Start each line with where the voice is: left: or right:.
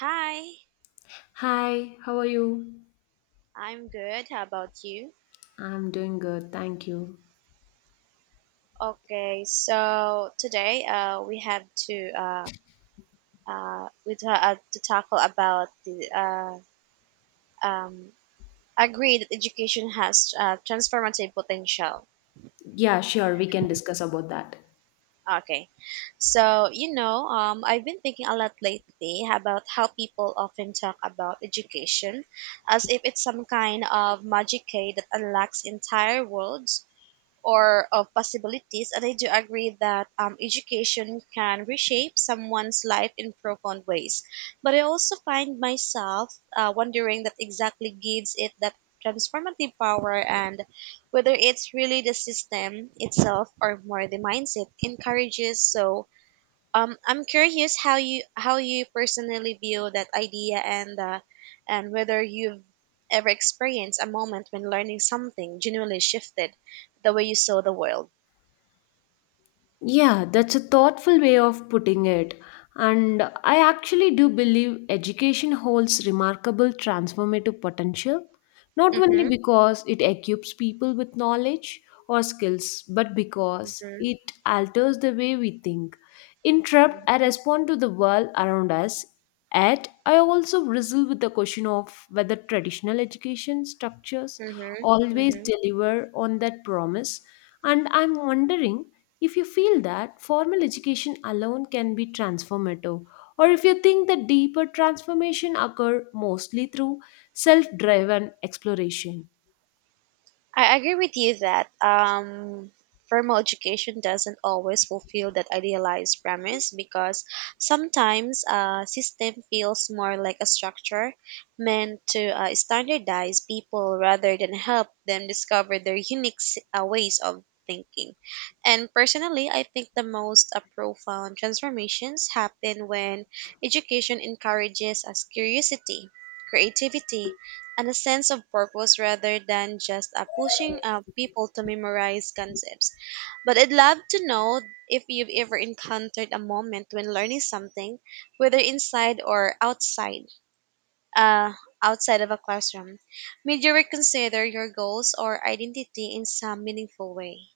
right: Hi,
left: Hi, how are you?
right: I'm good. How about you?
left: I'm doing good, thank you.
right: Okay, so today we have to to tackle about the um, agree that education has transformative potential.
left: Yeah, sure, we can discuss about that.
right: Okay, I've been thinking a lot lately about how people often talk about education as if it's some kind of magic key that unlocks entire worlds or of possibilities. And I do agree that education can reshape someone's life in profound ways. But I also find myself wondering that exactly gives it that transformative power and whether it's really the system itself or more the mindset encourages. So I'm curious how you personally view that idea and whether you've ever experienced a moment when learning something genuinely shifted the way you saw the world.
left: Yeah, that's a thoughtful way of putting it. And I actually do believe education holds remarkable transformative potential, not only
right: Mhm.
left: because it equips people with knowledge or skills, but because
right: Mhm.
left: it alters the way we think. Interrupt, I respond to the world around us. Yet, I also wrestle with the question of whether traditional education structures
right: Mhm.
left: always
right: Mhm.
left: deliver on that promise. And I'm wondering if you feel that formal education alone can be transformative, or if you think that deeper transformation occur mostly through self-driven exploration.
right: I agree with you that formal education doesn't always fulfill that idealized premise because sometimes a system feels more like a structure meant to standardize people rather than help them discover their unique ways of thinking. And personally, I think the most profound transformations happen when education encourages us curiosity, creativity, and a sense of purpose rather than just pushing people to memorize concepts. But I'd love to know if you've ever encountered a moment when learning something, whether inside or outside, uh, outside of a classroom, made you reconsider your goals or identity in some meaningful way.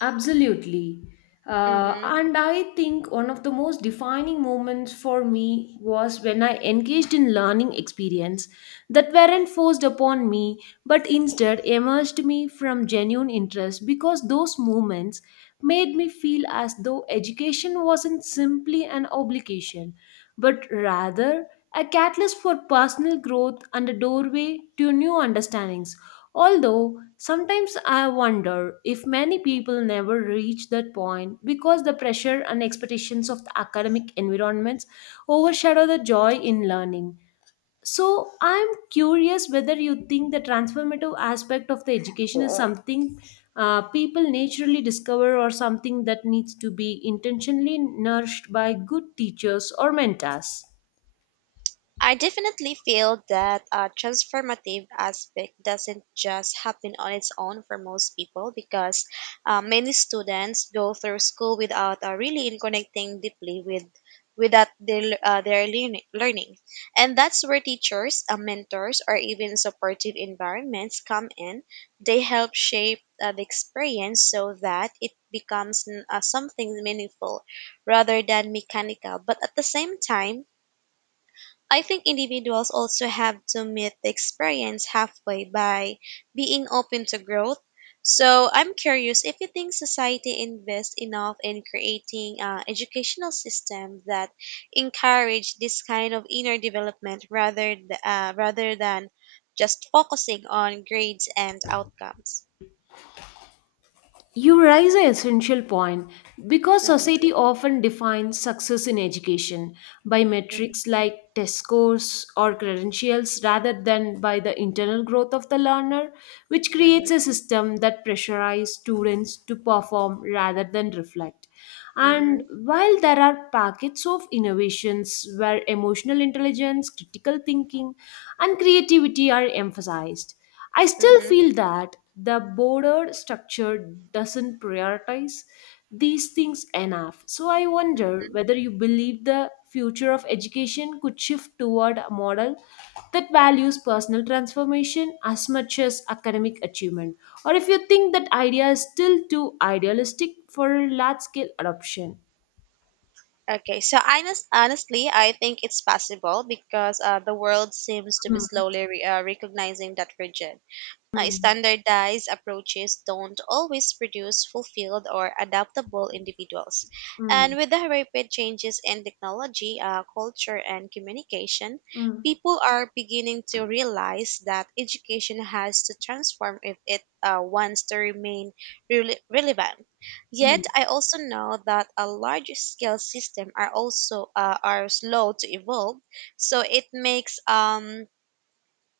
left: Absolutely. Uh,
right: Mm-hmm.
left: and I think one of the most defining moments for me was when I engaged in learning experience that weren't forced upon me, but instead emerged me from genuine interest, because those moments made me feel as though education wasn't simply an obligation but rather a catalyst for personal growth and a doorway to new understandings. Although sometimes I wonder if many people never reach that point because the pressure and expectations of the academic environments overshadow the joy in learning. So I'm curious whether you think the transformative aspect of the education is something people naturally discover or something that needs to be intentionally nourished by good teachers or mentors.
right: I definitely feel that a transformative aspect doesn't just happen on its own for most people because many students go through school without really in connecting deeply with without their learning. And that's where teachers, mentors, or even supportive environments come in. They help shape the experience so that it becomes something meaningful rather than mechanical. But at the same time, I think individuals also have to meet the experience halfway by being open to growth. So I'm curious if you think society invests enough in creating an educational system that encourage this kind of inner development rather than just focusing on grades and outcomes.
left: You raise an essential point, because
right: Hmm.
left: society often defines success in education by
right: Hmm.
left: metrics like test scores or credentials rather than by the internal growth of the learner, which
right: Hmm.
left: creates a system that pressurizes students to perform rather than reflect. And
right: Hmm.
left: while there are packets of innovations where emotional intelligence, critical thinking, and creativity are emphasized, I still
right: Hmm.
left: feel that the broader structure doesn't prioritize these things enough. So I wonder whether you believe the future of education could shift toward a model that values personal transformation as much as academic achievement, or if you think that idea is still too idealistic for large scale adoption.
right: Honestly, I think it's possible because the world seems to be
left: Mm,
right: slowly recognizing now,
left: mm,
right: standardized approaches don't always produce fulfilled or adaptable individuals.
left: mm,
right: And with the rapid changes in technology, culture, and communication,
left: mm,
right: people are beginning to realize that education has to transform if it wants to remain relevant. Yet,
left: mm.
right: I also know that a large scale system are also are slow to evolve, so it makes um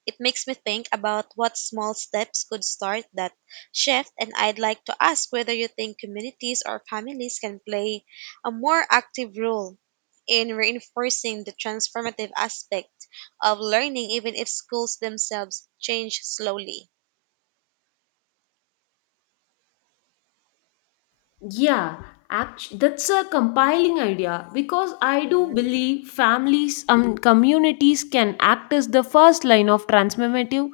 right: it makes me think about what small steps could start that shift, and I'd like to ask whether you think communities or families can play a more active role in reinforcing the transformative aspect of learning, even if schools themselves change slowly.
left: Yeah, that's a compiling idea, because I do
right: Mhm.
left: believe families and communities can act as the first line of transformative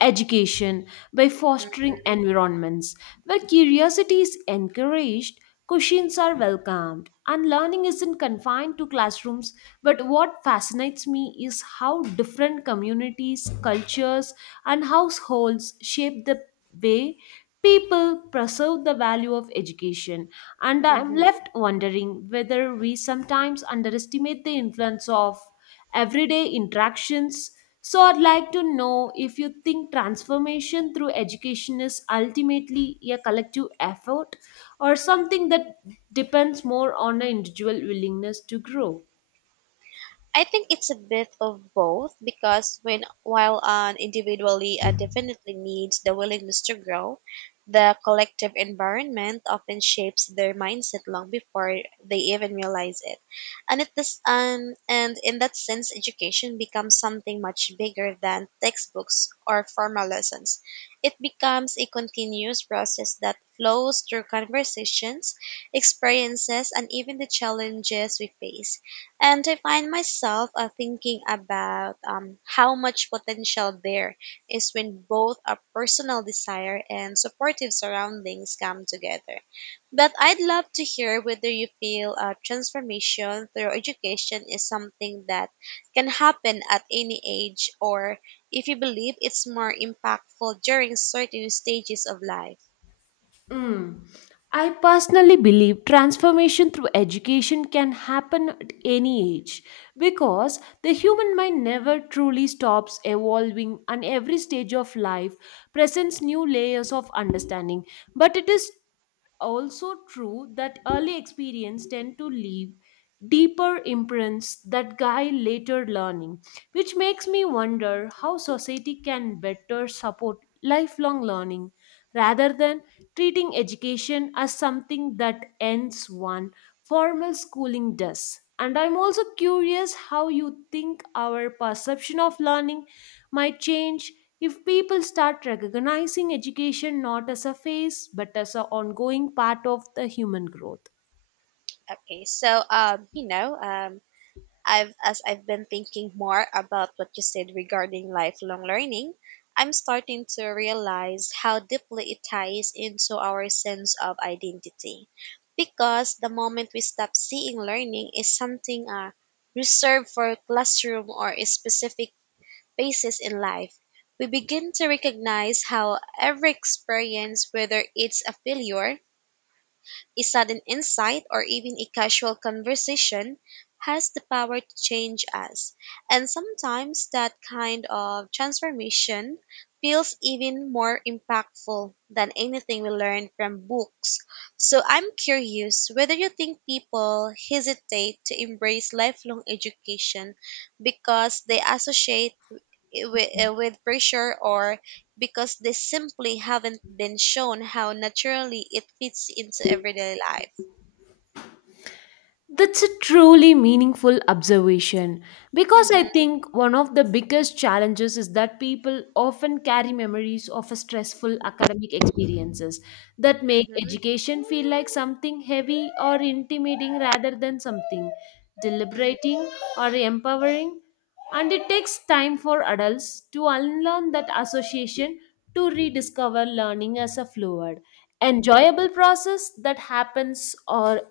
left: education by fostering
right: Mhm,
left: environments where curiosity is encouraged, questions are welcomed, and learning isn't confined to classrooms. But what fascinates me is how different communities, cultures, and households shape the way people preserve the value of education, and I am
right: mhm.
left: left wondering whether we sometimes underestimate the influence of everyday interactions. So, I'd like to know if you think transformation through education is ultimately a collective effort or something that depends more on the individual willingness to grow.
right: I think it's a bit of both because when while an individually definitely needs the willingness to grow, the collective environment often shapes their mindset long before they even realize it. And in that sense education becomes something much bigger than textbooks or formal lessons. It becomes a continuous process that flows through conversations, experiences and even the challenges we face and I find myself thinking about how much potential there is when both a personal desire and supportive surroundings come together. But I'd love to hear whether you feel a transformation through education is something that can happen at any age, or if you believe it's more impactful during certain stages of life.
left: Mm. I personally believe transformation through education can happen at any age, because the human mind never truly stops evolving, and every stage of life presents new layers of understanding. But it is also true that early experience tend to leave deeper imprints that guide later learning, which makes me wonder how society can better support lifelong learning rather than treating education as something that ends one formal schooling does. And I'm also curious how you think our perception of learning might change if people start recognizing education not as a phase, but as an ongoing part of the human growth.
right: Okay, so um, you know, um, I've as I've been thinking more about what you said regarding lifelong learning, I'm starting to realize how deeply it ties into our sense of identity. Because the moment we stop seeing learning is something reserved for a classroom or a specific phases in life, we begin to recognize how every experience, whether it's a failure a sudden insight or even a casual conversation has the power to change us. And sometimes that kind of transformation feels even more impactful than anything we learn from books. So I'm curious whether you think people hesitate to embrace lifelong education because they associate with pressure or because they simply haven't been shown how naturally it fits into everyday life.
left: That's a truly meaningful observation, because I
right: Mhm.
left: think one of the biggest challenges is that people often carry memories of a stressful academic experiences that make
right: Mhm.
left: education feel like something heavy or intimidating rather than something
right: Mhm.
left: deliberating or empowering. And it takes time for adults to unlearn that association, to rediscover learning as a fluid,
right: Mhm.
left: enjoyable process that happens or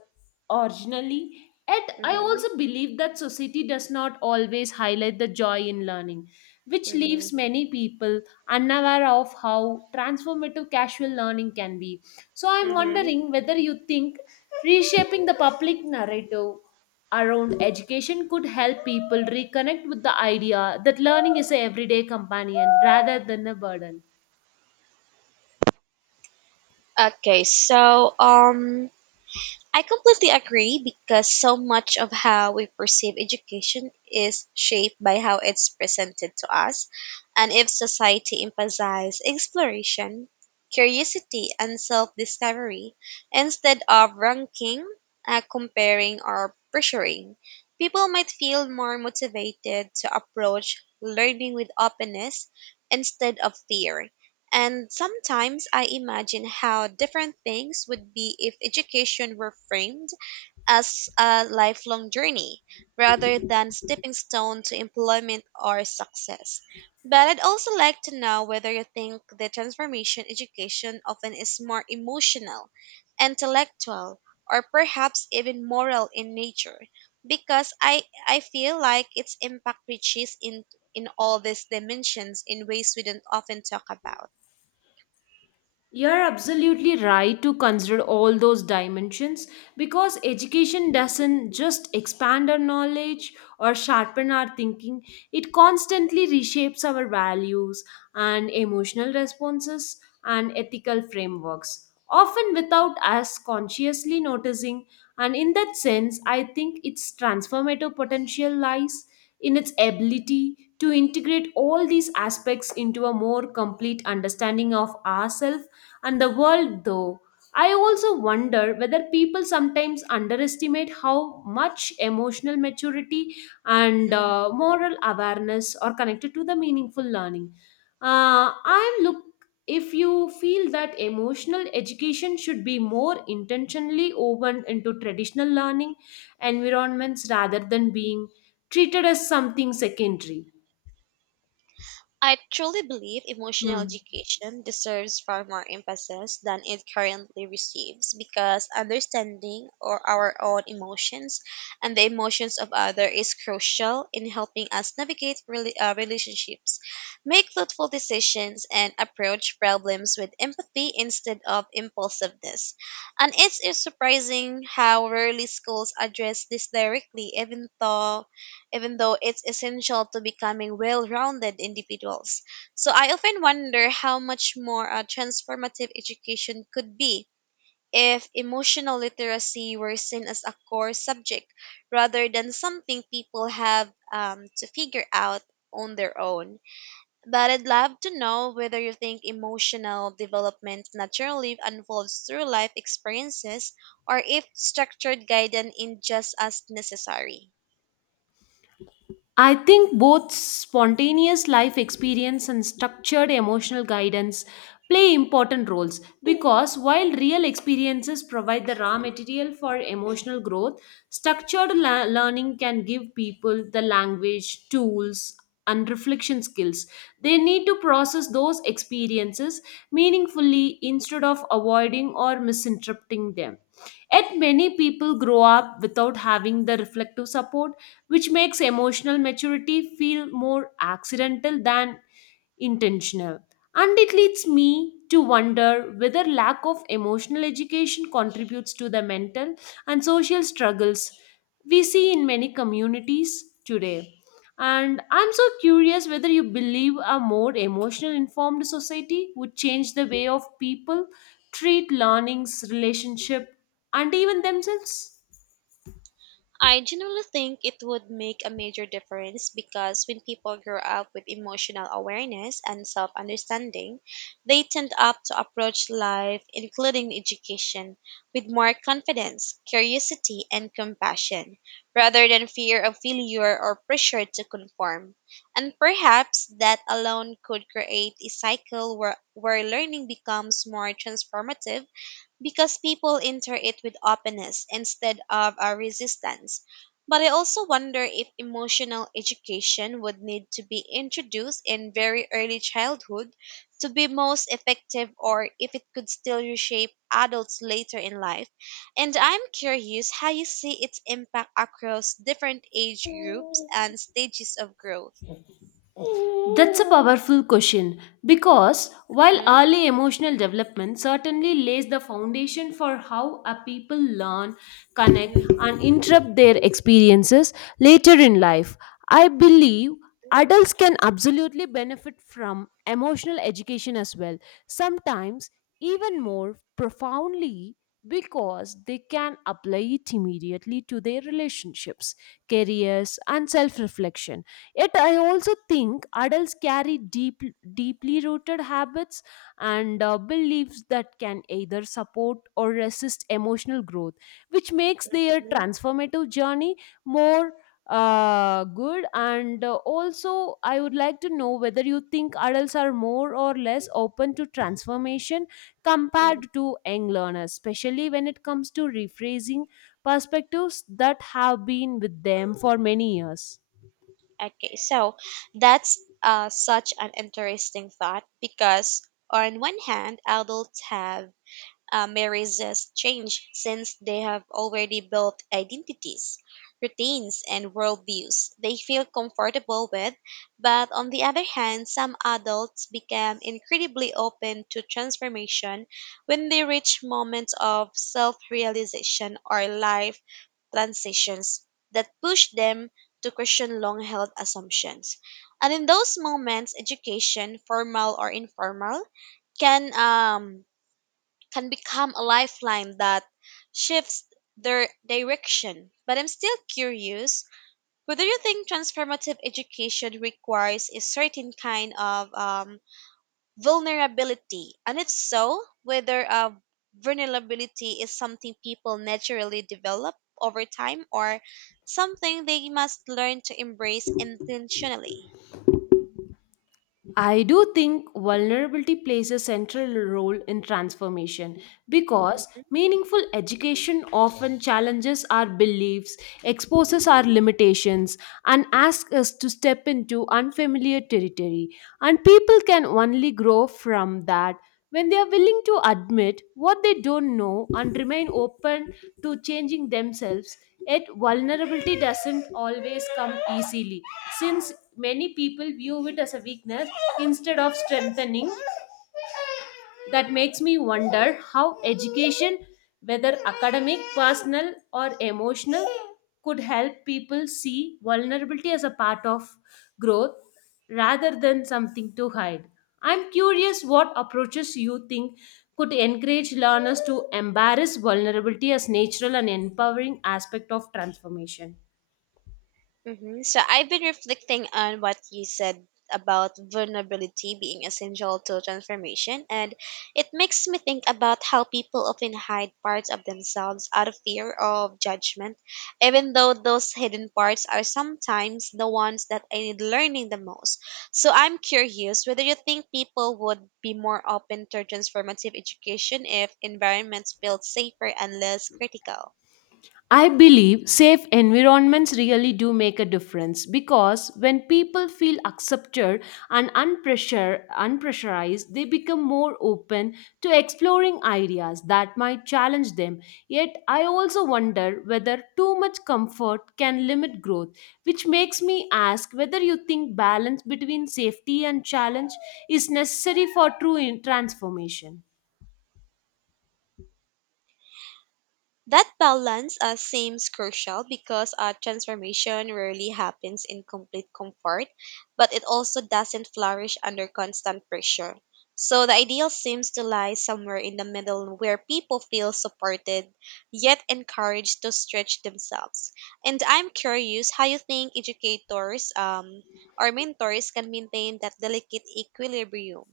left: originally. And I
right: Mhm.
left: also believe that society does not always highlight the joy in learning, which leaves
right: Mhm.
left: many people unaware of how transformative casual learning can be. So, I'm
right: Mhm.
left: wondering whether you think reshaping the public narrative around education could help people reconnect with the idea that learning is an everyday companion rather than a burden.
right: Okay, so um I completely agree because so much of how we perceive education is shaped by how it's presented to us. And if society emphasizes exploration, curiosity, and self discovery instead of ranking, comparing, or pressuring, people might feel more motivated to approach learning with openness instead of fear. And sometimes I imagine how different things would be if education were framed as a lifelong journey rather than stepping stone to employment or success. But I'd also like to know whether you think the transformation education often is more emotional, intellectual, or perhaps even moral in nature. Because I feel like its impact reaches in all these dimensions in ways we don't often talk about.
left: You're absolutely right to consider all those dimensions, because education doesn't just expand our knowledge or sharpen our thinking, it constantly reshapes our values and emotional responses and ethical frameworks, often without us consciously noticing. And in that sense, I think its transformative potential lies in its ability to integrate all these aspects into a more complete understanding of ourselves and the world. Though I also wonder whether people sometimes underestimate how much emotional maturity and
right: Mhm.
left: moral awareness are connected to the meaningful learning. uh, I look if you feel that emotional education should be more intentionally woven into traditional learning environments rather than being treated as something secondary.
right: I truly believe emotional
left: Hmm.
right: education deserves far more emphasis than it currently receives because understanding or our own emotions and the emotions of others is crucial in helping us navigate relationships, make thoughtful decisions, and approach problems with empathy instead of impulsiveness. And it's surprising how rarely schools address this directly, even though it's essential to becoming well rounded individuals. So I often wonder how much more transformative education could be if emotional literacy were seen as a core subject rather than something people have to figure out on their own. But I'd love to know whether you think emotional development naturally unfolds through life experiences or if structured guidance is just as necessary.
left: I think both spontaneous life experience and structured emotional guidance play important roles, because while real experiences provide the raw material for emotional growth, learning can give people the language, tools, and reflection skills they need to process those experiences meaningfully instead of avoiding or misinterpreting them. Yet, many people grow up without having the reflective support, which makes emotional maturity feel more accidental than intentional. And it leads me to wonder whether lack of emotional education contributes to the mental and social struggles we see in many communities today. And I'm so curious whether you believe a more emotional informed society would change the way of people treat learnings, relationship, and even themselves.
right: I generally think it would make a major difference because when people grow up with emotional awareness and self understanding, they tend up to approach life, including education, with more confidence, curiosity, and compassion, rather than fear of failure or pressure to conform. And perhaps that alone could create a cycle where learning becomes more transformative because people enter it with openness instead of a resistance. But I also wonder if emotional education would need to be introduced in very early childhood to be most effective or if it could still reshape adults later in life. And I'm curious how you see its impact across different age groups and stages of growth.
left: That's a powerful question, because while
right: Hmm.
left: early emotional development certainly lays the foundation for how a people learn, connect, and
right: Hmm.
left: interrupt their experiences later in life, I believe adults can absolutely benefit from emotional education as well, sometimes even more profoundly, because they can apply it immediately to their relationships, careers, and self reflection. Yet, I also think adults carry deeply rooted habits and beliefs that can either support or resist emotional growth, which makes their transformative journey more good. And also, I would like to know whether you think adults are more or less open to transformation
right: Hmm.
left: compared to young learners, especially when it comes to rephrasing perspectives that have been with them for many years.
right: Okay, so that's such an interesting thought because, on one hand, adults have may resist change since they have already built identities, routines, and worldviews they feel comfortable with. But on the other hand, some adults become incredibly open to transformation when they reach moments of self realization or life transitions that push them to question long held assumptions. And in those moments, education, formal or informal, can um, can become a lifeline that shifts their direction. But I'm still curious whether you think transformative education requires a certain kind of vulnerability, and if so, whether vulnerability is something people naturally develop over time or something they must learn to embrace intentionally.
left: I do think vulnerability plays a central role in transformation, because meaningful education often challenges our beliefs, exposes our limitations, and asks us to step into unfamiliar territory. And people can only grow from that when they are willing to admit what they don't know and remain open to changing themselves. Yet vulnerability doesn't always come easily, since many people view it as a weakness instead of strengthening. That makes me wonder how education, whether academic, personal, or emotional, could help people see vulnerability as a part of growth rather than something to hide. I'm curious what approaches you think could encourage learners to embrace vulnerability as natural and empowering aspect of transformation.
right: Hmm. So I've been reflecting on what you said about vulnerability being essential to transformation, and it makes me think about how people often hide parts of themselves out of fear of judgment, even though those hidden parts are sometimes the ones that I need learning the most. So I'm curious whether you think people would be more open to transformative education if environments felt safer and less critical.
left: I believe safe environments really do make a difference, because when people feel accepted and unpressurized, they become more open to exploring ideas that might challenge them. Yet, I also wonder whether too much comfort can limit growth, which makes me ask whether you think balance between safety and challenge is necessary for transformation.
right: That balance seems crucial because transformation rarely happens in complete comfort, but it also doesn't flourish under constant pressure. So the ideal seems to lie somewhere in the middle where people feel supported yet encouraged to stretch themselves. And I'm curious how you think educators or mentors can maintain that delicate equilibrium.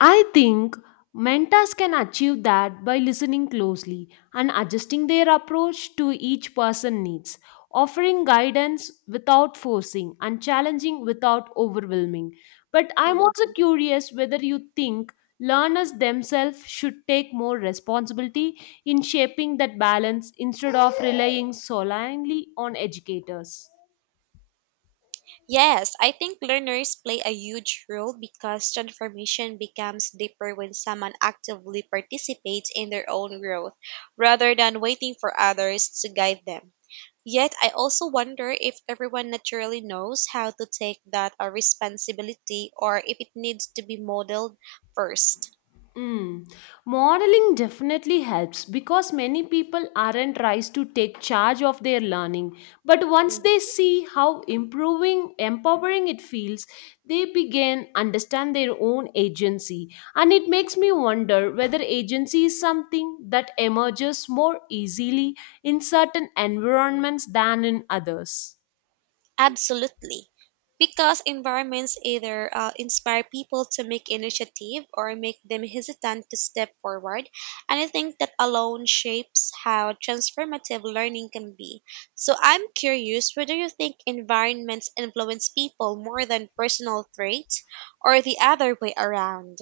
left: I think mentors can achieve that by listening closely and adjusting their approach to each person's needs, offering guidance without forcing and challenging without overwhelming. But I'm also curious whether you think learners themselves should take more responsibility in shaping that balance instead of relying solely on educators.
right: Yes, I think learners play a huge role because transformation becomes deeper when someone actively participates in their own growth rather than waiting for others to guide them. Yet, I also wonder if everyone naturally knows how to take that responsibility or if it needs to be modeled 1st.
left: Mm. Modeling definitely helps, because many people aren't raised to take charge of their learning. But once they see how improving, empowering it feels, they begin understand their own agency. And it makes me wonder whether agency is something that emerges more easily in certain environments than in others.
right: Absolutely. Because environments either inspire people to make initiative or make them hesitant to step forward. And I think that alone shapes how transformative learning can be. So I'm curious whether you think environments influence people more than personal traits or the other way around?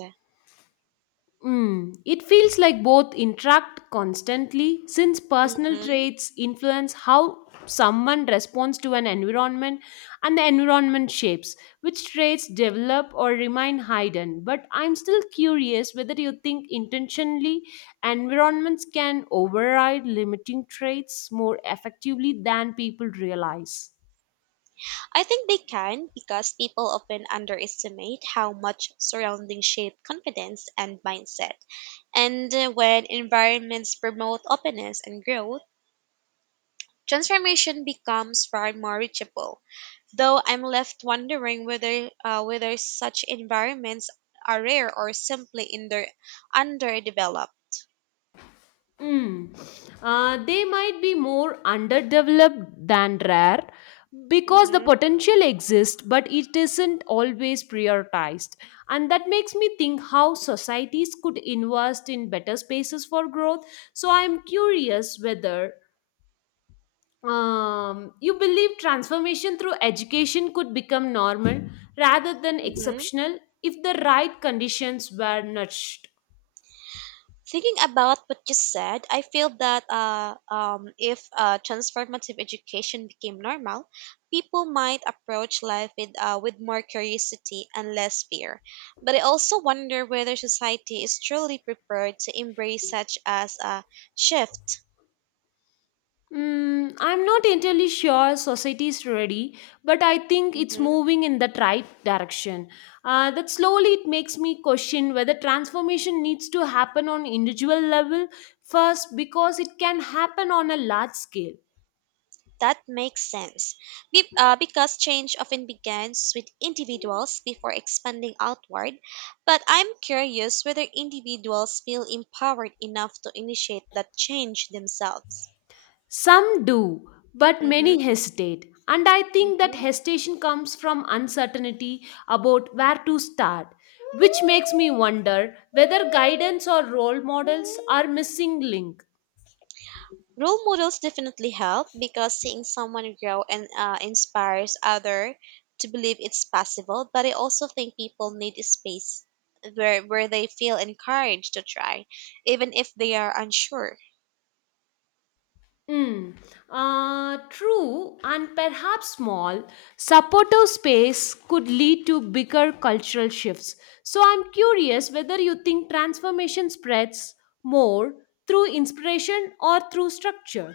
left: It feels like both interact constantly, since personal traits influence how someone responds to an environment, and the environment shapes which traits develop or remain hidden. But I'm still curious whether you think intentionally environments can override limiting traits more effectively than people realize.
right: I think they can because people often underestimate how much surroundings shape confidence and mindset. And when environments promote openness and growth, transformation becomes far more reachable. Though I'm left wondering whether such environments are rare or simply in their underdeveloped.
left: Mm. They might be more underdeveloped than rare, because the
right: Mm-hmm.
left: potential exists, but it isn't always prioritized. And that makes me think how societies could invest in better spaces for growth. So I'm curious whether you believe transformation through education could become normal rather than
right: Mm-hmm.
left: exceptional if the right conditions were nudged.
right: Thinking about what you said, I feel that if transformative education became normal, people might approach life with more curiosity and less fear. But I also wonder whether society is truly prepared to embrace such as a shift.
left: Mm, I'm not entirely sure society is ready, but I think it's
right: Mhm.
left: moving in that right direction. That slowly it makes me question whether transformation needs to happen on individual level first because it can happen on a large scale.
right: That makes sense. Because change often begins with individuals before expanding outward. But I'm curious whether individuals feel empowered enough to initiate that change themselves.
left: Some do, but
right: Mm-hmm.
left: many hesitate. And I think that
right: Mm-hmm.
left: hesitation comes from uncertainty about where to start, which makes me wonder whether guidance or role models are missing link.
right: Role models definitely help because seeing someone grow and inspires other to believe it's possible. But I also think people need a space where they feel encouraged to try, even if they are unsure.
left: Mm, True, and perhaps small, supportive space could lead to bigger cultural shifts. So I'm curious whether you think transformation spreads more through inspiration or through structure.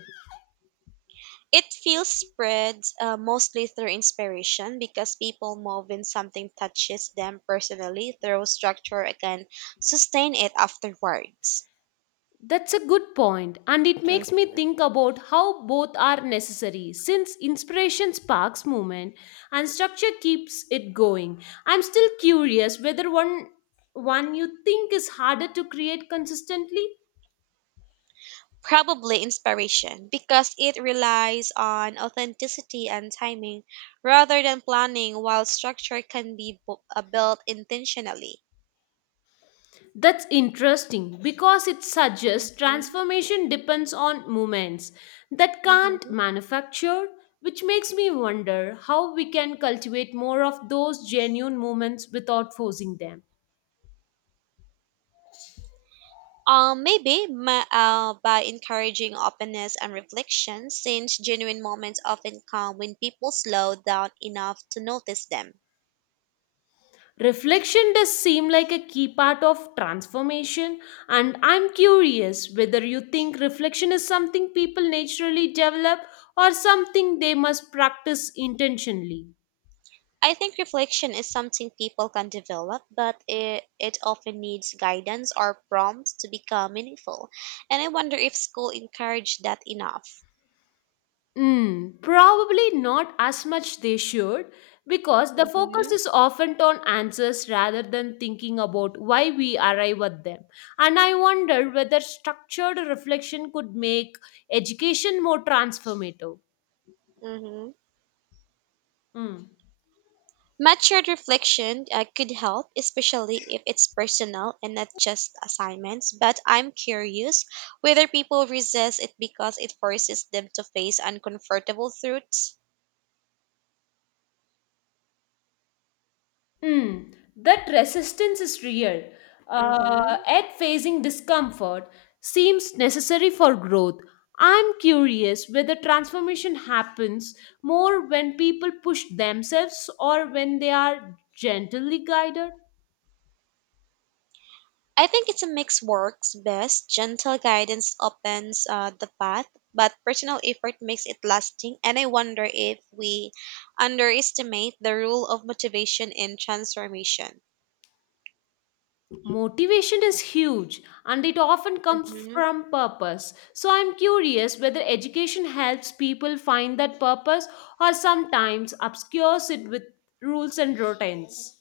right: It feels spreads mostly through inspiration because people move when something touches them personally, through structure again sustain it afterwards.
left: That's a good point, and it
right: Mm.
left: makes me think about how both are necessary, since inspiration sparks movement and structure keeps it going. I'm still curious whether one you think is harder to create consistently.
right: Probably inspiration because it relies on authenticity and timing rather than planning, while structure can be built intentionally.
left: That's interesting, because it suggests
right: Mhm.
left: transformation depends on movements that can't manufacture, which makes me wonder how we can cultivate more of those genuine movements without forcing them.
right: Maybe by encouraging openness and reflection, since genuine moments often come when people slow down enough to notice them.
left: Reflection does seem like a key part of transformation, and I'm curious whether you think reflection is something people naturally develop or something they must practice intentionally.
right: I think reflection is something people can develop, but it often needs guidance or prompts to become meaningful. And I wonder if school encouraged that enough.
left: Mm, probably not as much they should, because the focus
right: Mm-hmm.
left: is often on answers rather than thinking about why we arrive at them. And I wonder whether structured reflection could make education more transformative.
right: Mm-hmm.
left: Mm.
right: Matured reflection could help, especially if it's personal and not just assignments. But I'm curious whether people resist it because it forces them to face uncomfortable truths.
left: That resistance is real.
right: Hmm.
left: At facing discomfort seems necessary for growth. I'm curious whether transformation happens more when people push themselves or when they are gently guided.
right: I think it's a mix works best. Gentle guidance opens the path, but personal effort makes it lasting. And I wonder if we underestimate the role of motivation in transformation.
left: Motivation is huge, and it often comes
right: Mhm.
left: from purpose. So I'm curious whether education helps people find that purpose or sometimes obscures it with rules and routines.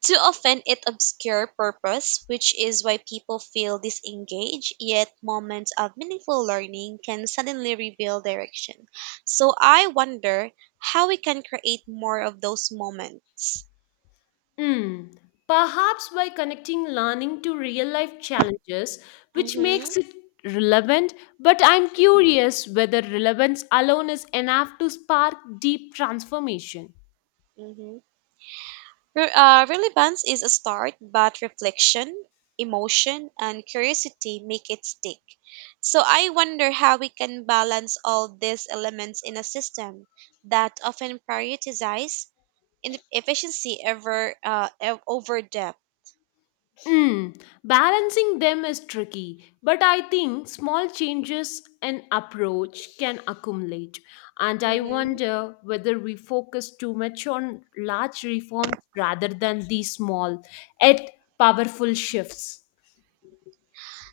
right: Too often it obscures purpose, which is why people feel disengaged, yet moments of meaningful learning can suddenly reveal direction. So I wonder how we can create more of those moments.
left: Hmm. Perhaps by connecting learning to real life challenges, which
right: Mm-hmm.
left: makes it relevant. But I'm curious whether relevance alone is enough to spark deep transformation.
right: Mm-hmm. Relevance is a start, but reflection, emotion, and curiosity make it stick. So I wonder how we can balance all these elements in a system that often prioritizes in efficiency over depth.
left: Hmm. Balancing them is tricky, but I think small changes in approach can accumulate. And I
right: Mhm.
left: wonder whether we focus too much on large reforms rather than these small, yet powerful shifts.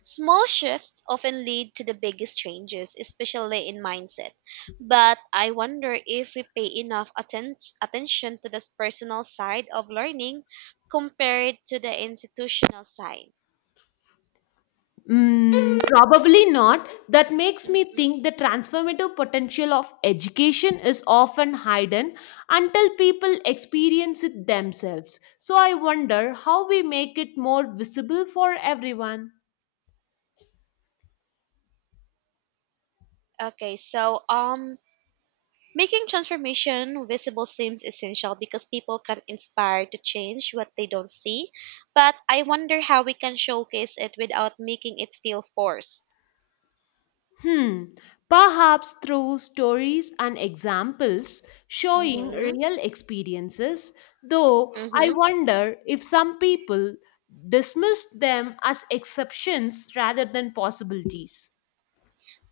right: Small shifts often lead to the biggest changes, especially in mindset. But I wonder if we pay enough attention to this personal side of learning compared to the institutional side.
left: Mm, probably not. That makes me
right: Mhm.
left: think the transformative potential of education is often hidden until people experience it themselves. So I wonder how we make it more visible for everyone.
right: Okay, so um, Making transformation visible seems essential because people can inspire to change what they don't see, but I wonder how we can showcase it without making it feel forced.
left: Hmm. Perhaps through stories and examples showing
right: Mm-hmm.
left: real experiences, though I
right: Mm-hmm.
left: wonder if some people dismiss them as exceptions rather than possibilities.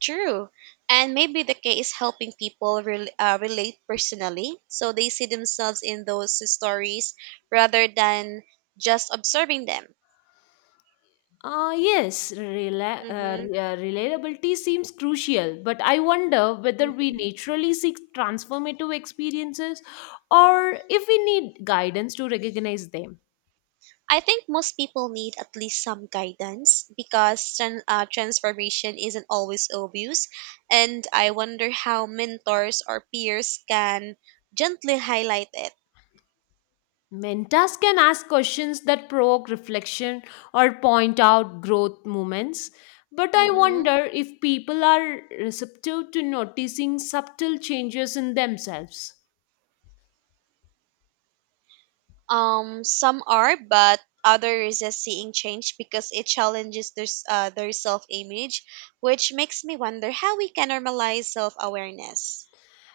right: True. And maybe the key is helping people relate personally so they see themselves in those stories rather than just observing them.
left: Ah yes,
right: Mm-hmm.
left: relatability seems crucial, but I wonder whether we naturally seek transformative experiences or if we need guidance to recognize them.
right: I think most people need at least some guidance because transformation isn't always obvious. And I wonder how mentors or peers can gently highlight it.
left: Mentors can ask questions that provoke reflection or point out growth moments, but I
right: Hmm.
left: wonder if people are receptive to noticing subtle changes in themselves.
right: Some are, but others resist seeing change because it challenges their self image, which makes me wonder how we can normalize self awareness.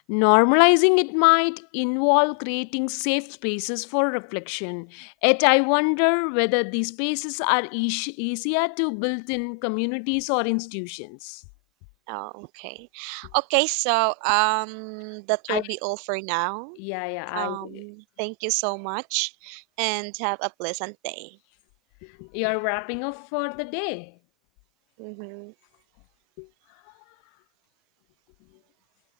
left: Normalizing it might involve creating safe spaces for reflection. Yet, I wonder whether these spaces are easier to build in communities or institutions.
right: Oh, okay. That
left: I,
right: will be all for now.
left: yeah, yeah,
right: Thank you so much and have a pleasant day.
left: you're wrapping up for the day.
right: Hmm.